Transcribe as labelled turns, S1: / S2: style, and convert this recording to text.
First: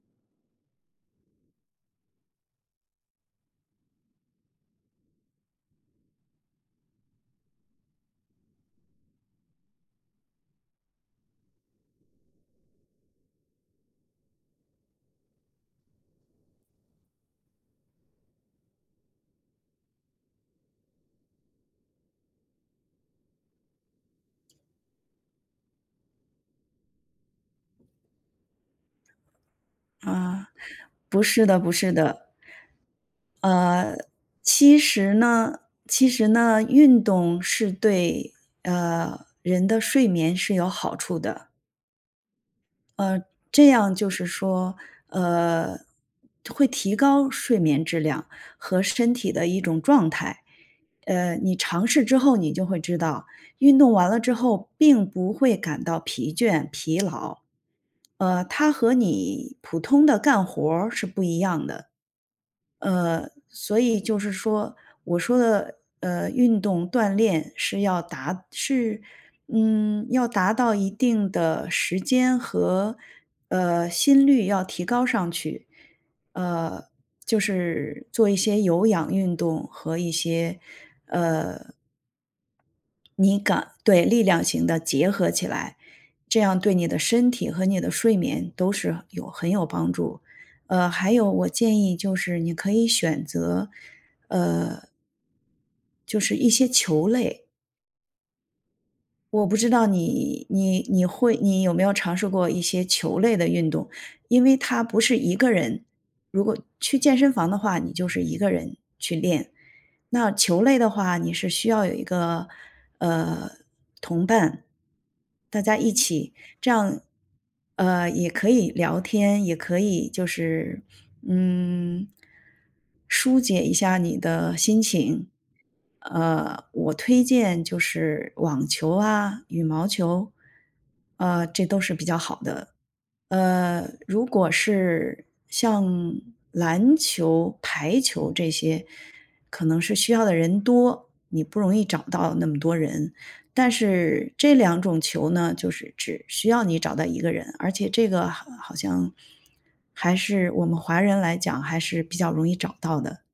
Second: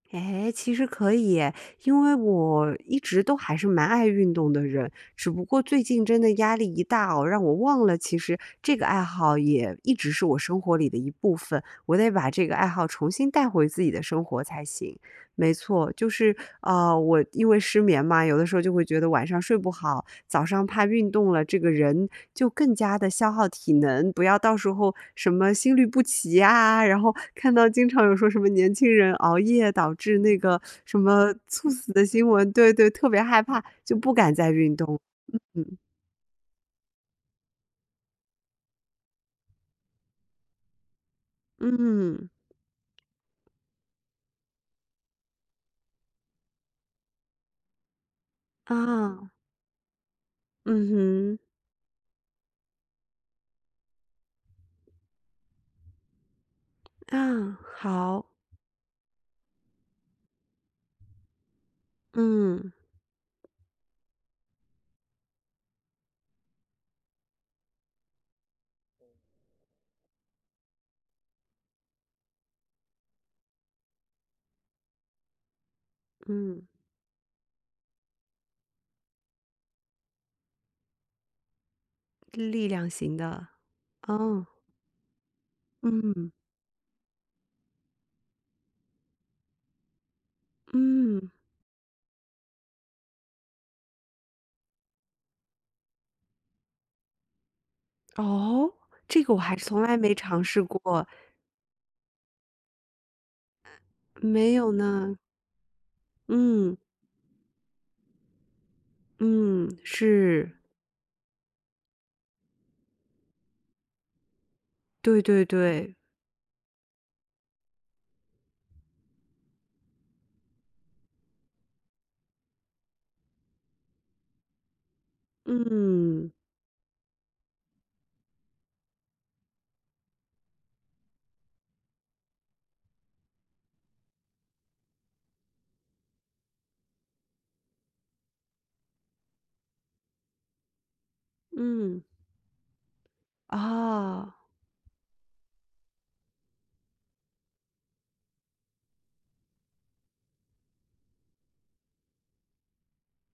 S1: 诶，其实可以耶。因为我一直都还是蛮爱运动的人，只不过最近真的压力一大啊，让我忘了其实这个爱好也一直是我生活里的一部分，我得把这个爱好重新带回自己的生活才行。没错，就是，呃，我因为失眠嘛，有的时候就会觉得晚上睡不好，早上怕运动了这个人就更加地消耗体能，不要到时候什么心律不齐呀，然后看到经常有说什么年轻人熬夜导致那
S2: 嗯，
S1: 个什
S2: 不
S1: 么
S2: 是的
S1: 猝
S2: 不
S1: 死
S2: 是
S1: 的新
S2: 的。
S1: 闻。对对，特别害怕，就
S2: 呃，
S1: 不敢再运
S2: 其
S1: 动，
S2: 实呢
S1: 嗯嗯。
S2: 其实呢，运动是对，呃，人的睡眠是有好处的。
S1: 嗯。
S2: 嗯，这样就是说，呃，会提高睡眠质量和身
S1: 啊。
S2: 体的一种状态。
S1: 嗯
S2: 呃，
S1: 哼。
S2: 你尝试之后，你就会知道，运动完了之后并不会感到疲倦、疲劳。
S1: 嗯，好。
S2: 呃，它和你普通的干活儿是不一样的。
S1: 嗯。
S2: 呃，所以就是说，我说的，呃，运动锻炼是要达是，嗯，要达到一定的时间和，呃，心率要提高上去。
S1: 嗯。
S2: 呃，就是做一些有氧运动和一些，呃
S1: 力量型
S2: 那
S1: 的，
S2: 个对，力量
S1: 哦。
S2: 型的结合起来。
S1: 嗯。
S2: 这样对你的身体和你的睡眠都是有很有帮助，呃，还有
S1: 嗯。
S2: 我建议就是你可以选择，呃就是一些球类。
S1: 哦？这个我
S2: 我
S1: 还
S2: 不知
S1: 从
S2: 道
S1: 来没尝
S2: 你
S1: 试
S2: 你你
S1: 过。
S2: 会你有没有尝试过一些球类的运动？因
S1: 没
S2: 为
S1: 有
S2: 它不
S1: 呢。
S2: 是一个人。如果
S1: 嗯。
S2: 去健身房的话你就是一个人去练，
S1: 嗯，
S2: 那
S1: 是。
S2: 球类的话你是需要有一个，呃，同伴。
S1: 对对
S2: 大家一
S1: 对。
S2: 起这样，呃，也可以聊天，也可以就是，嗯，舒解一下你的心情。
S1: 嗯。
S2: 呃，我推荐就是网球啊、羽毛球，呃，这都是比较好的。呃，如果是像篮球排球这些，可能是需要的人多，你不容易找
S1: 嗯。
S2: 到那么多人。但是
S1: 啊。
S2: 这两种球呢，就是只需要你找到一个人，而且这个好好像还是我们华人来讲，还是比较容易找到的。